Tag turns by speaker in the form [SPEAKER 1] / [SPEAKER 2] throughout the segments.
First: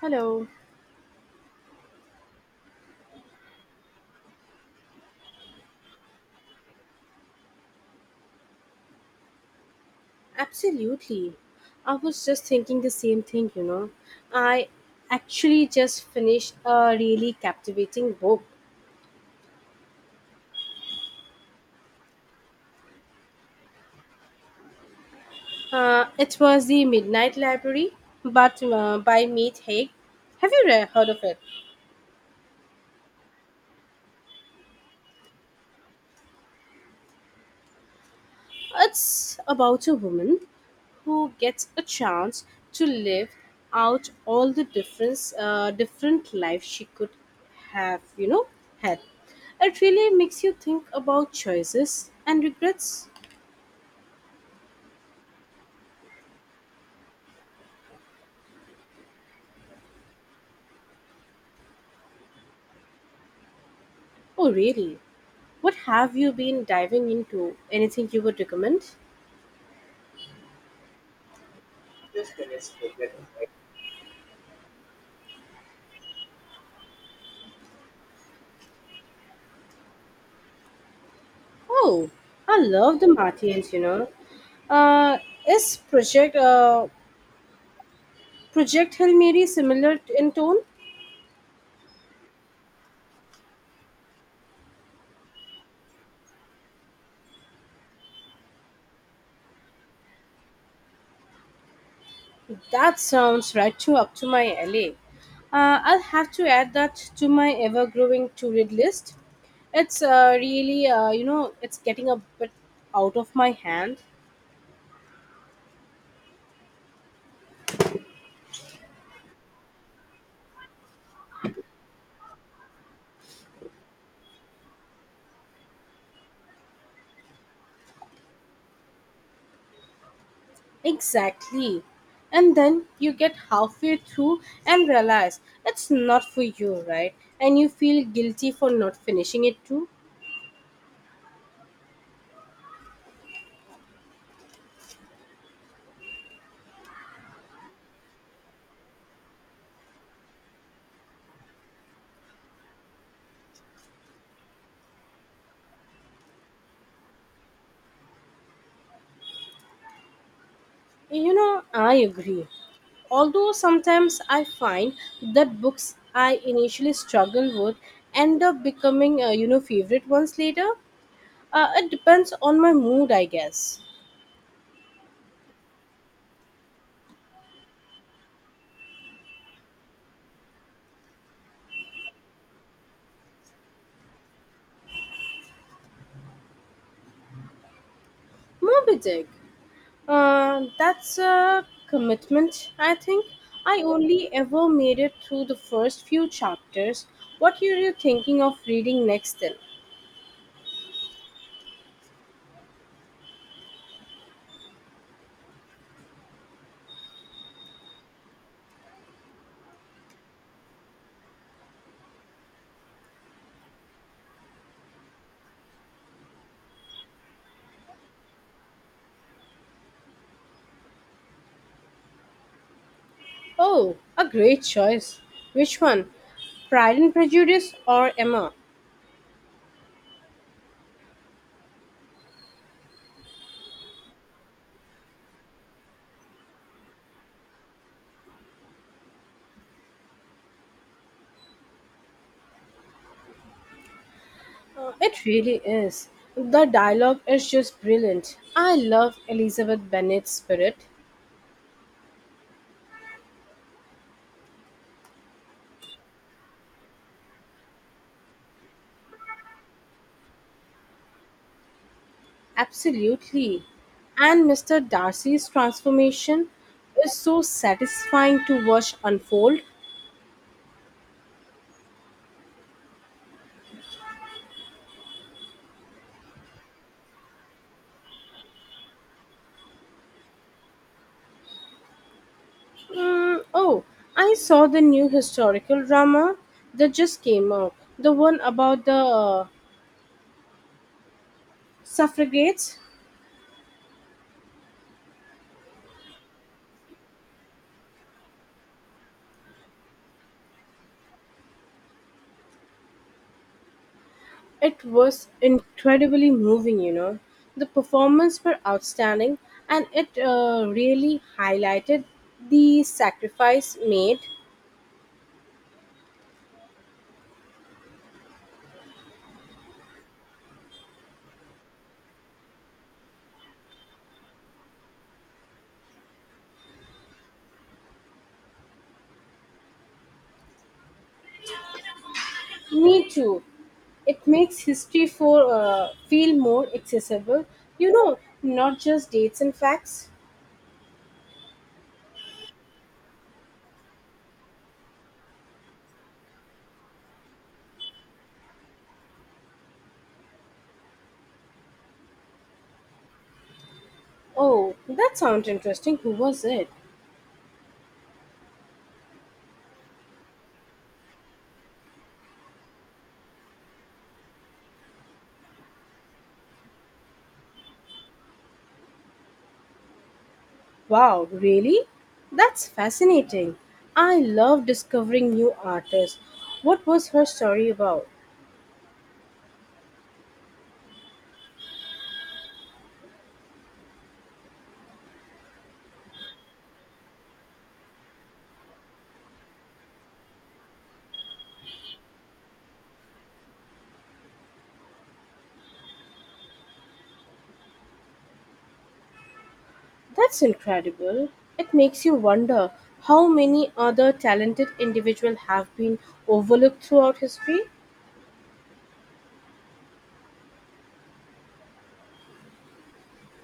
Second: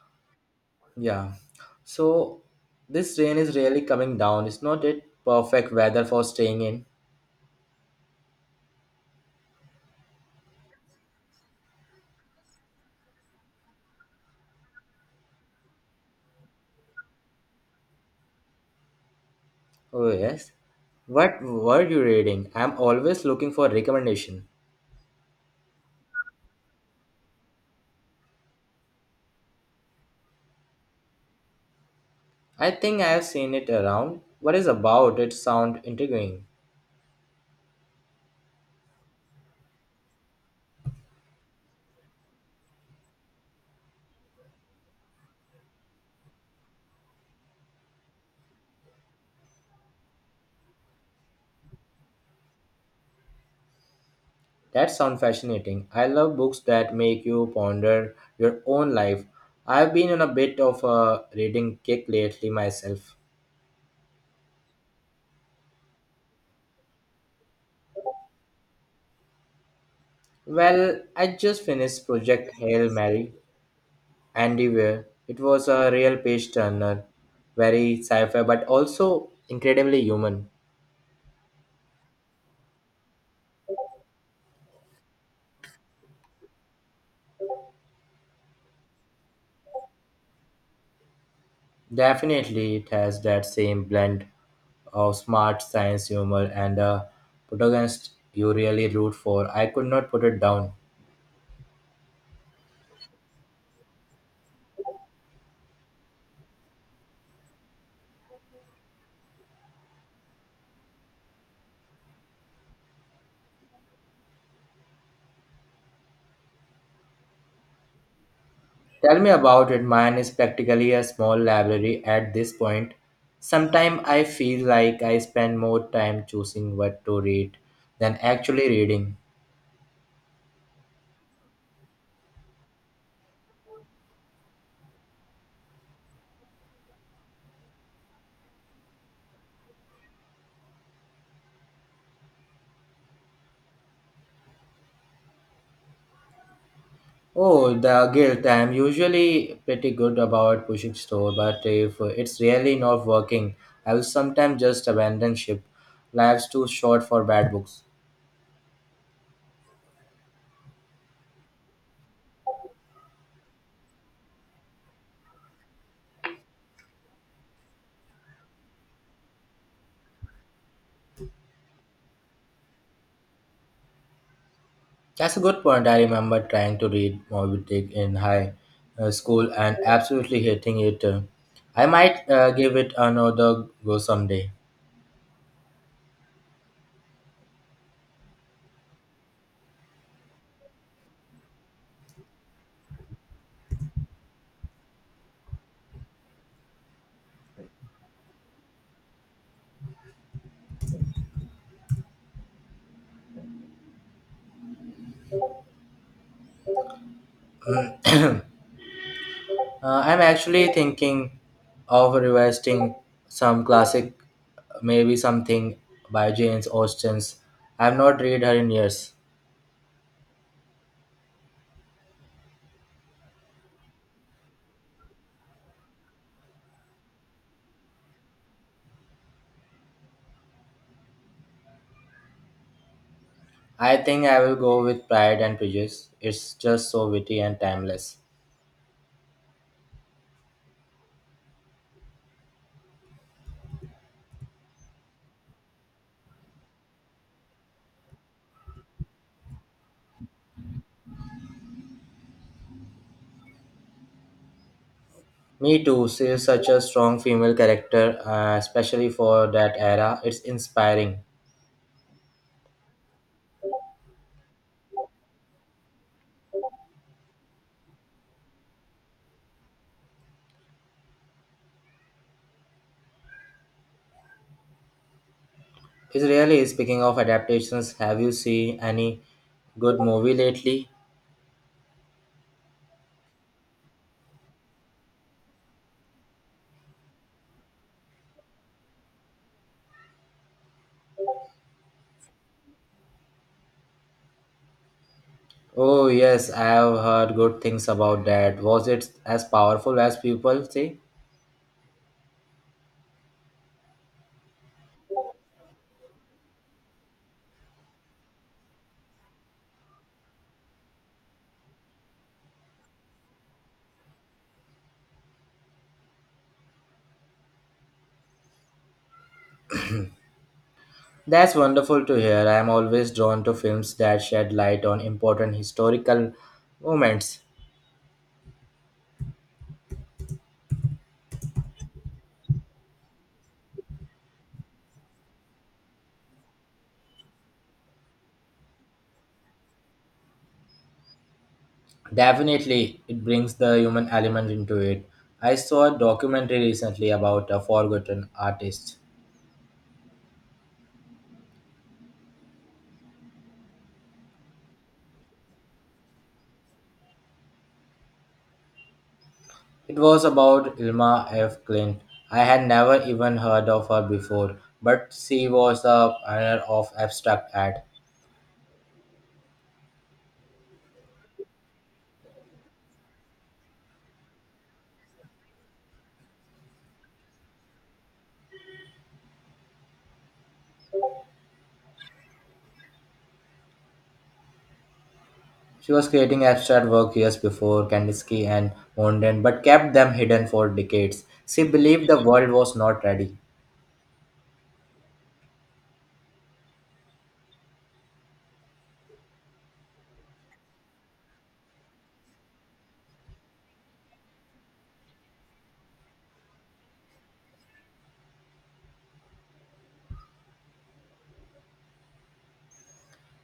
[SPEAKER 1] Hello.
[SPEAKER 2] Yeah. So this rain is really coming down. It's not it perfect weather for staying in.
[SPEAKER 1] Absolutely. I was just thinking the same thing, you know. I actually just finished a really captivating book.
[SPEAKER 2] Oh yes. What were you reading? I'm always looking for recommendation.
[SPEAKER 1] It was The Midnight Library but by Meet Haig. Have you heard of it?
[SPEAKER 2] I think I have seen it around. What is about it sound intriguing.
[SPEAKER 1] It's about a woman who gets a chance to live out all the different life she could have, you know, had. It really makes you think about choices and regrets.
[SPEAKER 2] That sound fascinating. I love books that make you ponder your own life. I've been on a bit of a reading kick lately myself.
[SPEAKER 1] Oh, really? What have you been diving into? Anything you would recommend?
[SPEAKER 2] Well, I just finished Project Hail Mary Andy Weir. It was a real page turner, very sci fi but also incredibly human.
[SPEAKER 1] Oh, I love the Martians, you know. Uh, is Project Hail Mary similar in tone?
[SPEAKER 2] Definitely, it has that same blend of smart science humor and a protagonist you really root for. I could not put it down.
[SPEAKER 1] That sounds right to up to my alley. I'll have to add that to my ever-growing to-read list. It's really, you know, it's getting a bit out of my hand.
[SPEAKER 2] Tell me about it. Mine is practically a small library at this point. Sometimes I feel like I spend more time choosing what to read than actually reading.
[SPEAKER 1] Exactly. And then you get halfway through and realize it's not for you, right? And you feel guilty for not finishing it too.
[SPEAKER 2] Oh, the guilt. I'm usually pretty good about pushing through, but if it's really not working, I will sometimes just abandon ship. Life's too short for bad books.
[SPEAKER 1] You know, I agree. Although sometimes I find that books I initially struggle with end up becoming, you know, favorite ones later. It depends on my mood, I guess.
[SPEAKER 2] That's a good point. I remember trying to read Moby Dick in high school and absolutely hating it. I might give it another go someday.
[SPEAKER 1] Moby Dick. That's a commitment, I think. I only ever made it through the first few chapters. What are you thinking of reading next then?
[SPEAKER 2] I'm actually thinking of revisiting some classic, maybe something by Jane Austen's. I've not read her in years.
[SPEAKER 1] Oh, a great choice. Which one? Pride and Prejudice or Emma?
[SPEAKER 2] I think I will go with Pride and Prejudice. It's just so witty and timeless.
[SPEAKER 1] It really is. The dialogue is just brilliant. I love Elizabeth Bennet's spirit.
[SPEAKER 2] Me too. She is such a strong female character, especially for that era. It's inspiring.
[SPEAKER 1] Absolutely. And Mr. Darcy's transformation is so satisfying to watch unfold.
[SPEAKER 2] Is really speaking of adaptations. Have you seen any good movie lately?
[SPEAKER 1] Oh, I saw the new historical drama that just came out. The one about the suffragettes.
[SPEAKER 2] Oh yes, I have heard good things about that. Was it as powerful as people say?
[SPEAKER 1] It was incredibly moving, you know. The performances were outstanding and it really highlighted the sacrifice made.
[SPEAKER 2] That's wonderful to hear. I am always drawn to films that shed light on important historical moments.
[SPEAKER 1] Me too. It makes history for feel more accessible, you know, not just dates and facts.
[SPEAKER 2] Definitely, it brings the human element into it. I saw a documentary recently about a forgotten artist.
[SPEAKER 1] Oh, that sounds interesting. Who was it?
[SPEAKER 2] It was about Ilma F. Clint. I had never even heard of her before, but she was the pioneer of abstract art.
[SPEAKER 1] Wow, really? That's fascinating. I love discovering new artists. What was her story about?
[SPEAKER 2] She was creating abstract work years before Kandinsky and Mondrian, but kept them hidden for decades. She believed the world was not ready.
[SPEAKER 1] That's incredible. It makes you wonder how many other talented individuals have been overlooked throughout history.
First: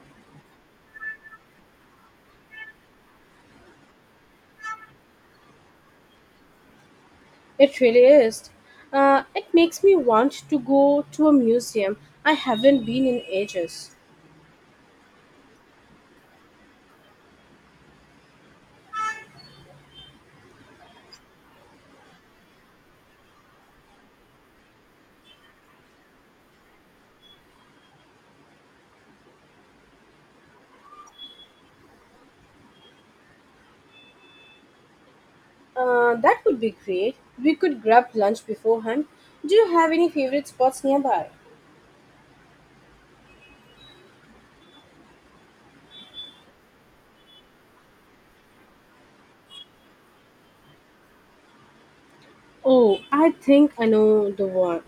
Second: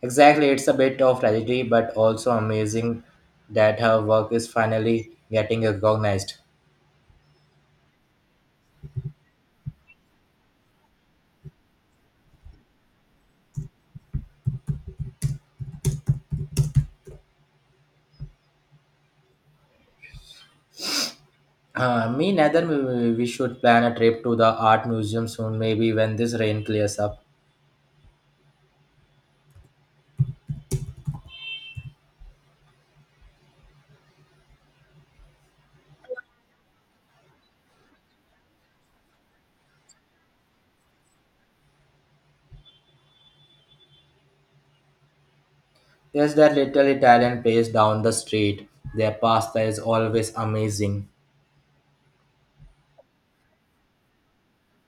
[SPEAKER 2] Exactly, it's a bit of tragedy, but also amazing that her work is finally getting recognized.
[SPEAKER 1] It really is. It makes me want to go to a museum I haven't been in ages.
[SPEAKER 2] Me neither. We should plan a trip to the art museum soon, maybe when this rain clears up.
[SPEAKER 1] That would be great. We could grab lunch beforehand. Do you have any favorite spots nearby?
[SPEAKER 2] There's that little Italian place down the street. Their pasta is always amazing.
[SPEAKER 1] Oh, I think I know the one.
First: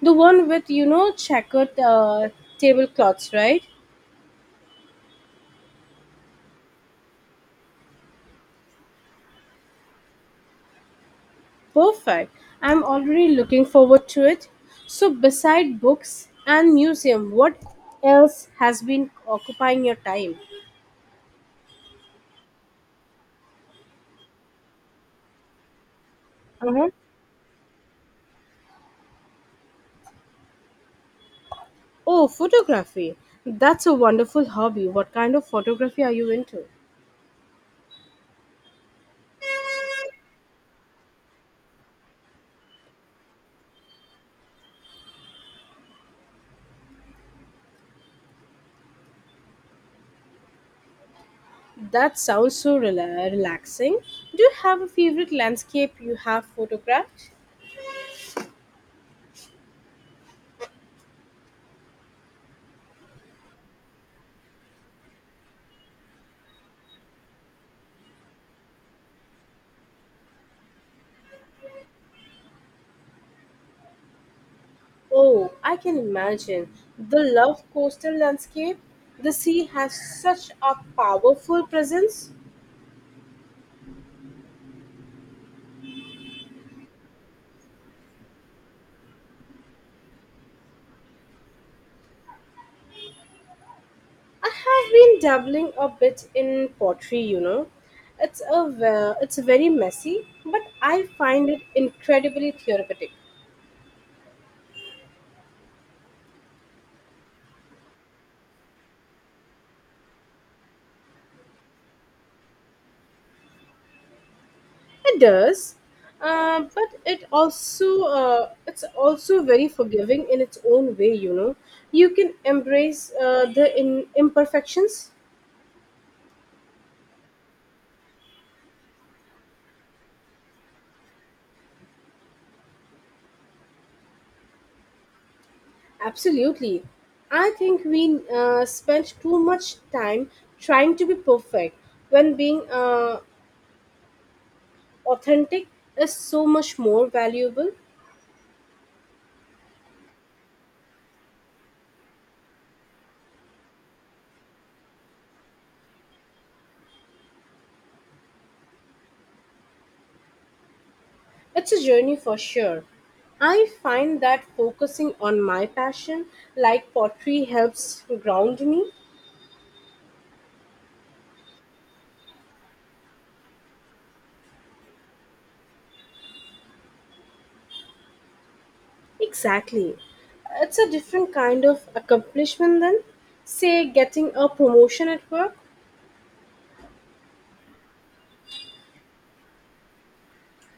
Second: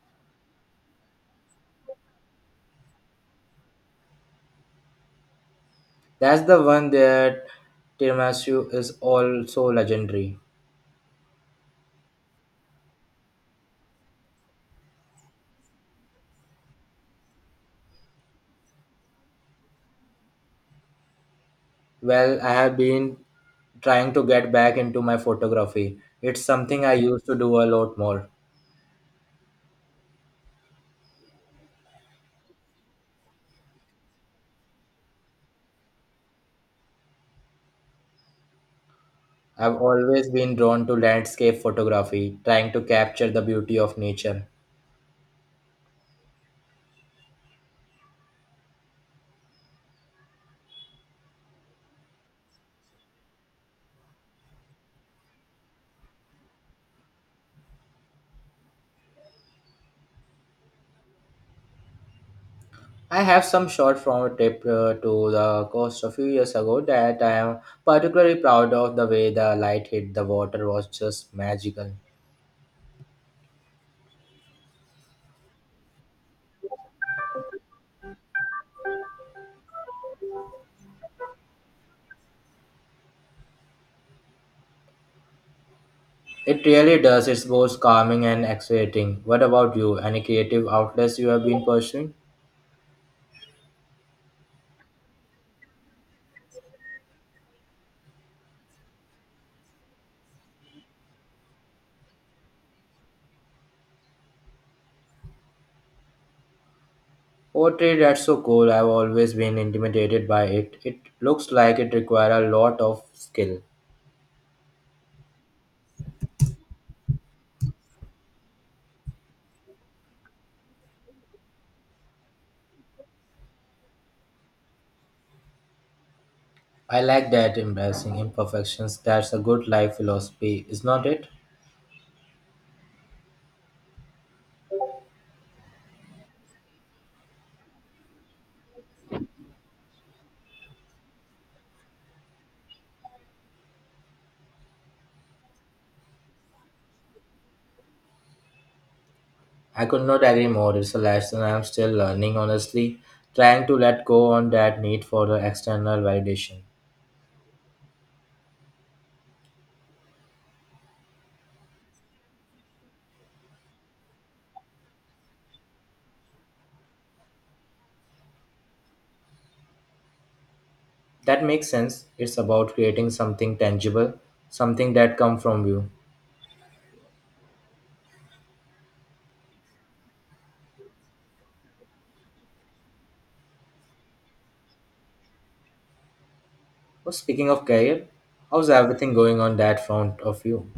[SPEAKER 1] The one with, you know, checkered tablecloths, right?
[SPEAKER 2] That's the one their tiramisu is also legendary.
[SPEAKER 1] Perfect. I'm already looking forward to it. So, beside books and museum, what else has been occupying your time?
[SPEAKER 2] Well, I have been trying to get back into my photography. It's something
[SPEAKER 1] Uh-huh.
[SPEAKER 2] I used to do a lot more.
[SPEAKER 1] Oh, photography. That's a wonderful hobby. What kind of photography are you into?
[SPEAKER 2] I've always been drawn to landscape photography, trying to capture the beauty of nature.
[SPEAKER 1] That sounds so relaxing. Do you have a favorite landscape you have photographed?
[SPEAKER 2] I have some short form trip to the coast a few years ago that I am particularly proud of. The way the light hit the water was just magical.
[SPEAKER 1] Oh, I can imagine. The love coastal landscape, the sea has such a powerful presence.
[SPEAKER 2] It really does. It's both calming and exhilarating. What about you? Any creative outlets you have been pursuing?
[SPEAKER 1] I have been dabbling a bit in pottery, you know. It's very messy, but I find it incredibly therapeutic.
[SPEAKER 2] Poetry, that's so cool. I've always been intimidated by it. It looks like it requires a lot of skill.
[SPEAKER 1] It does, but it also it's also very forgiving in its own way, you know. You can embrace the imperfections.
[SPEAKER 2] I like that embracing imperfections. That's a good life philosophy, is not it?
[SPEAKER 1] Absolutely. I think we spent too much time trying to be perfect when being authentic is so much more valuable.
[SPEAKER 2] I could not agree more. It's a lesson I'm still learning, honestly, trying to let go on that need for the external validation.
[SPEAKER 1] It's a journey for sure. I find that focusing on my passion, like pottery, helps ground me.
[SPEAKER 2] That makes sense. It's about creating something tangible, something that come from you.
[SPEAKER 1] Exactly. It's a different kind of accomplishment than, say, getting a promotion at work.
[SPEAKER 2] Oh, speaking of career, how's everything going on that front of you?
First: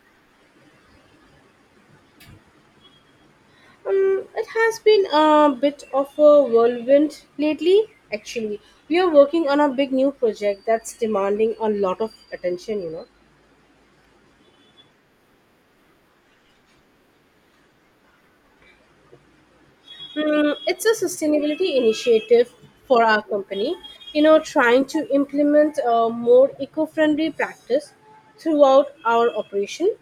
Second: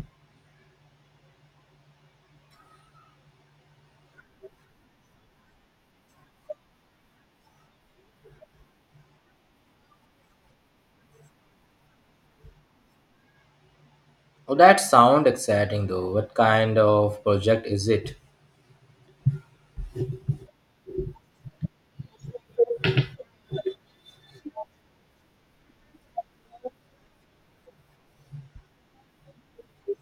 [SPEAKER 1] It has been a bit of a whirlwind lately, actually. We are working on a big new project that's demanding a lot of attention, you know.
[SPEAKER 2] Oh, that sound exciting though. What kind of project is it?
[SPEAKER 1] It's a sustainability initiative for our company, you know, trying to implement a more eco friendly practice throughout our operation.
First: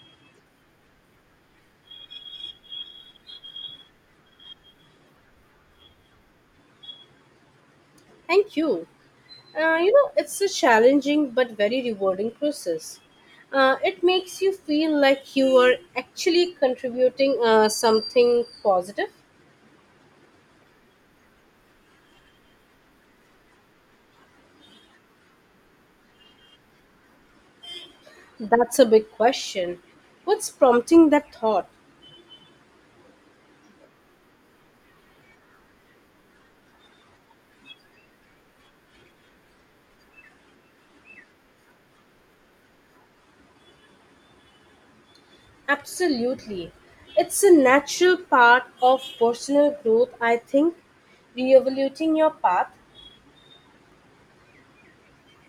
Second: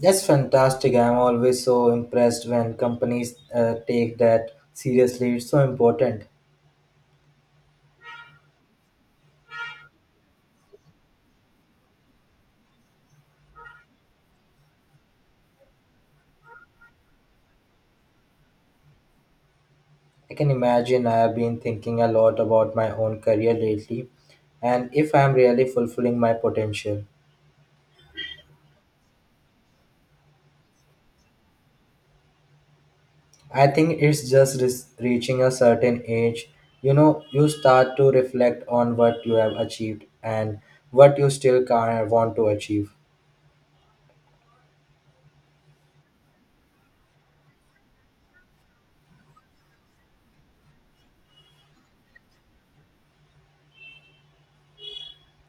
[SPEAKER 2] That's fantastic. I'm always so impressed when companies take that seriously. It's so important.
[SPEAKER 1] Thank you. You know, it's a challenging but very rewarding process. It makes you feel like you are actually contributing something positive.
[SPEAKER 2] I can imagine I have been thinking a lot about my own career lately and if I am really fulfilling my potential.
[SPEAKER 1] That's a big question. What's prompting that thought?
[SPEAKER 2] I think it's just reaching a certain age, you know, you start to reflect on what you have achieved and what you still can want to achieve.
[SPEAKER 1] Absolutely. It's a natural part of personal growth, I think, re-evaluating your path.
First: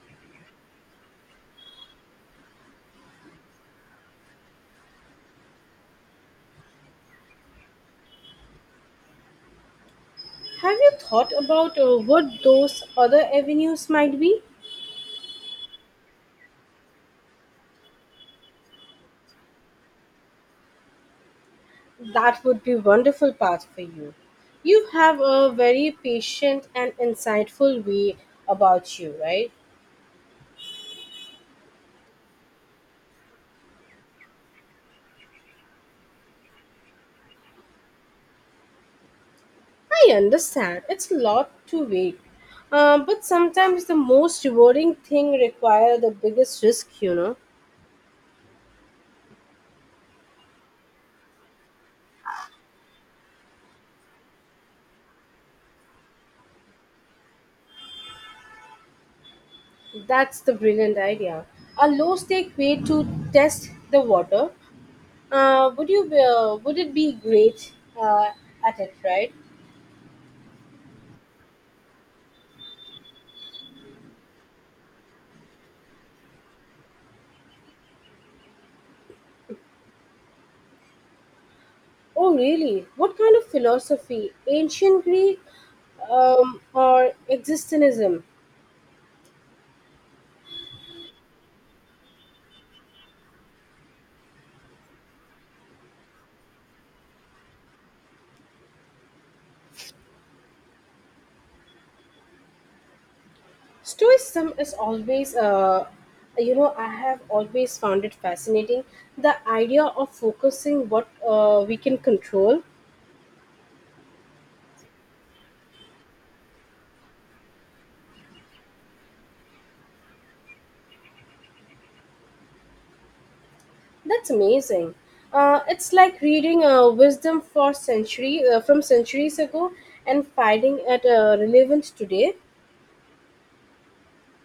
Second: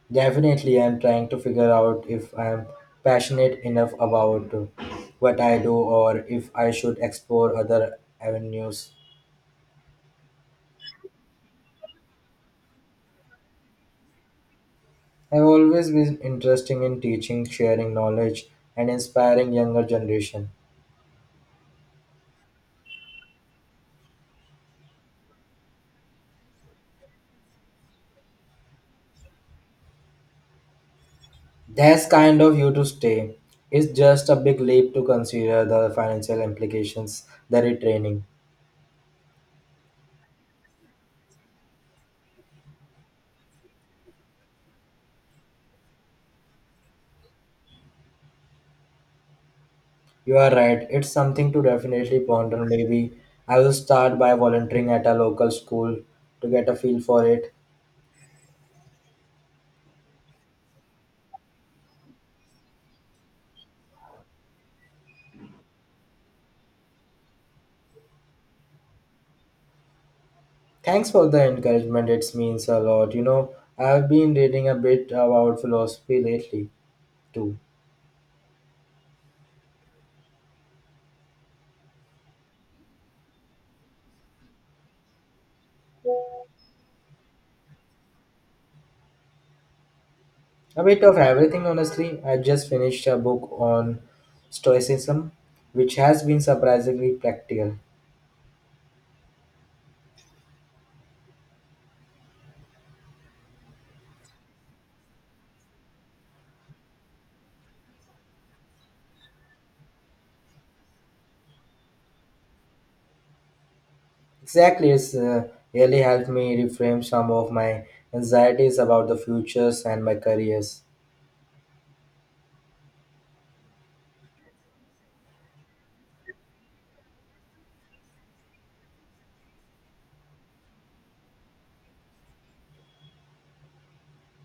[SPEAKER 2] Definitely, I'm trying to figure out if I'm passionate enough about what I do or if I should explore other avenues.
[SPEAKER 1] Have you thought about what those other avenues might be?
[SPEAKER 2] I've always been interested in teaching, sharing knowledge, and inspiring younger generation.
[SPEAKER 1] That would be wonderful path for you. You have a very patient and insightful way about you, right?
[SPEAKER 2] That's kind of you to stay. It's just a big leap to consider the financial implications, the retraining.
[SPEAKER 1] I understand. It's a lot to wait. But sometimes the most rewarding thing require the biggest risk, you know.
[SPEAKER 2] You are right. It's something to definitely ponder. Maybe I will start by volunteering at a local school to get a feel for it.
[SPEAKER 1] That's the brilliant idea. A low stake way to test the water. Would you would it be great uh, at it, right?
[SPEAKER 2] Thanks for the encouragement. It means a lot. You know, I've been reading a bit about philosophy lately too.
[SPEAKER 1] Oh, really? What kind of philosophy? Ancient Greek or existentialism?
[SPEAKER 2] A bit of everything, honestly. I just finished a book on Stoicism, which has been surprisingly practical.
[SPEAKER 1] Stoicism is always, you know, I have always found it fascinating. The idea of focusing what we can control,
[SPEAKER 2] Exactly, it's really helped me reframe some of my anxieties about the futures and my careers.
[SPEAKER 1] that's amazing. It's like reading wisdom for century from centuries ago and finding it relevant today.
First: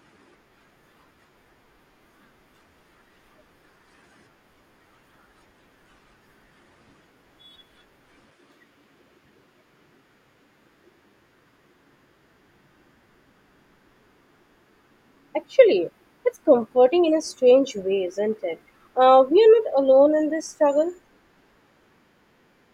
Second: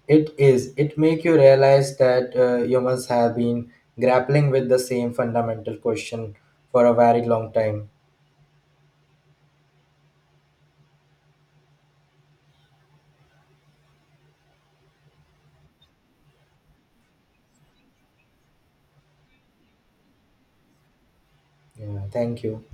[SPEAKER 2] It is. It make you realize that humans have been grappling with the same fundamental question for a very long time.
[SPEAKER 1] Actually, it's comforting in a strange way, isn't it? We are not alone in this struggle.
[SPEAKER 2] Yeah, thank you.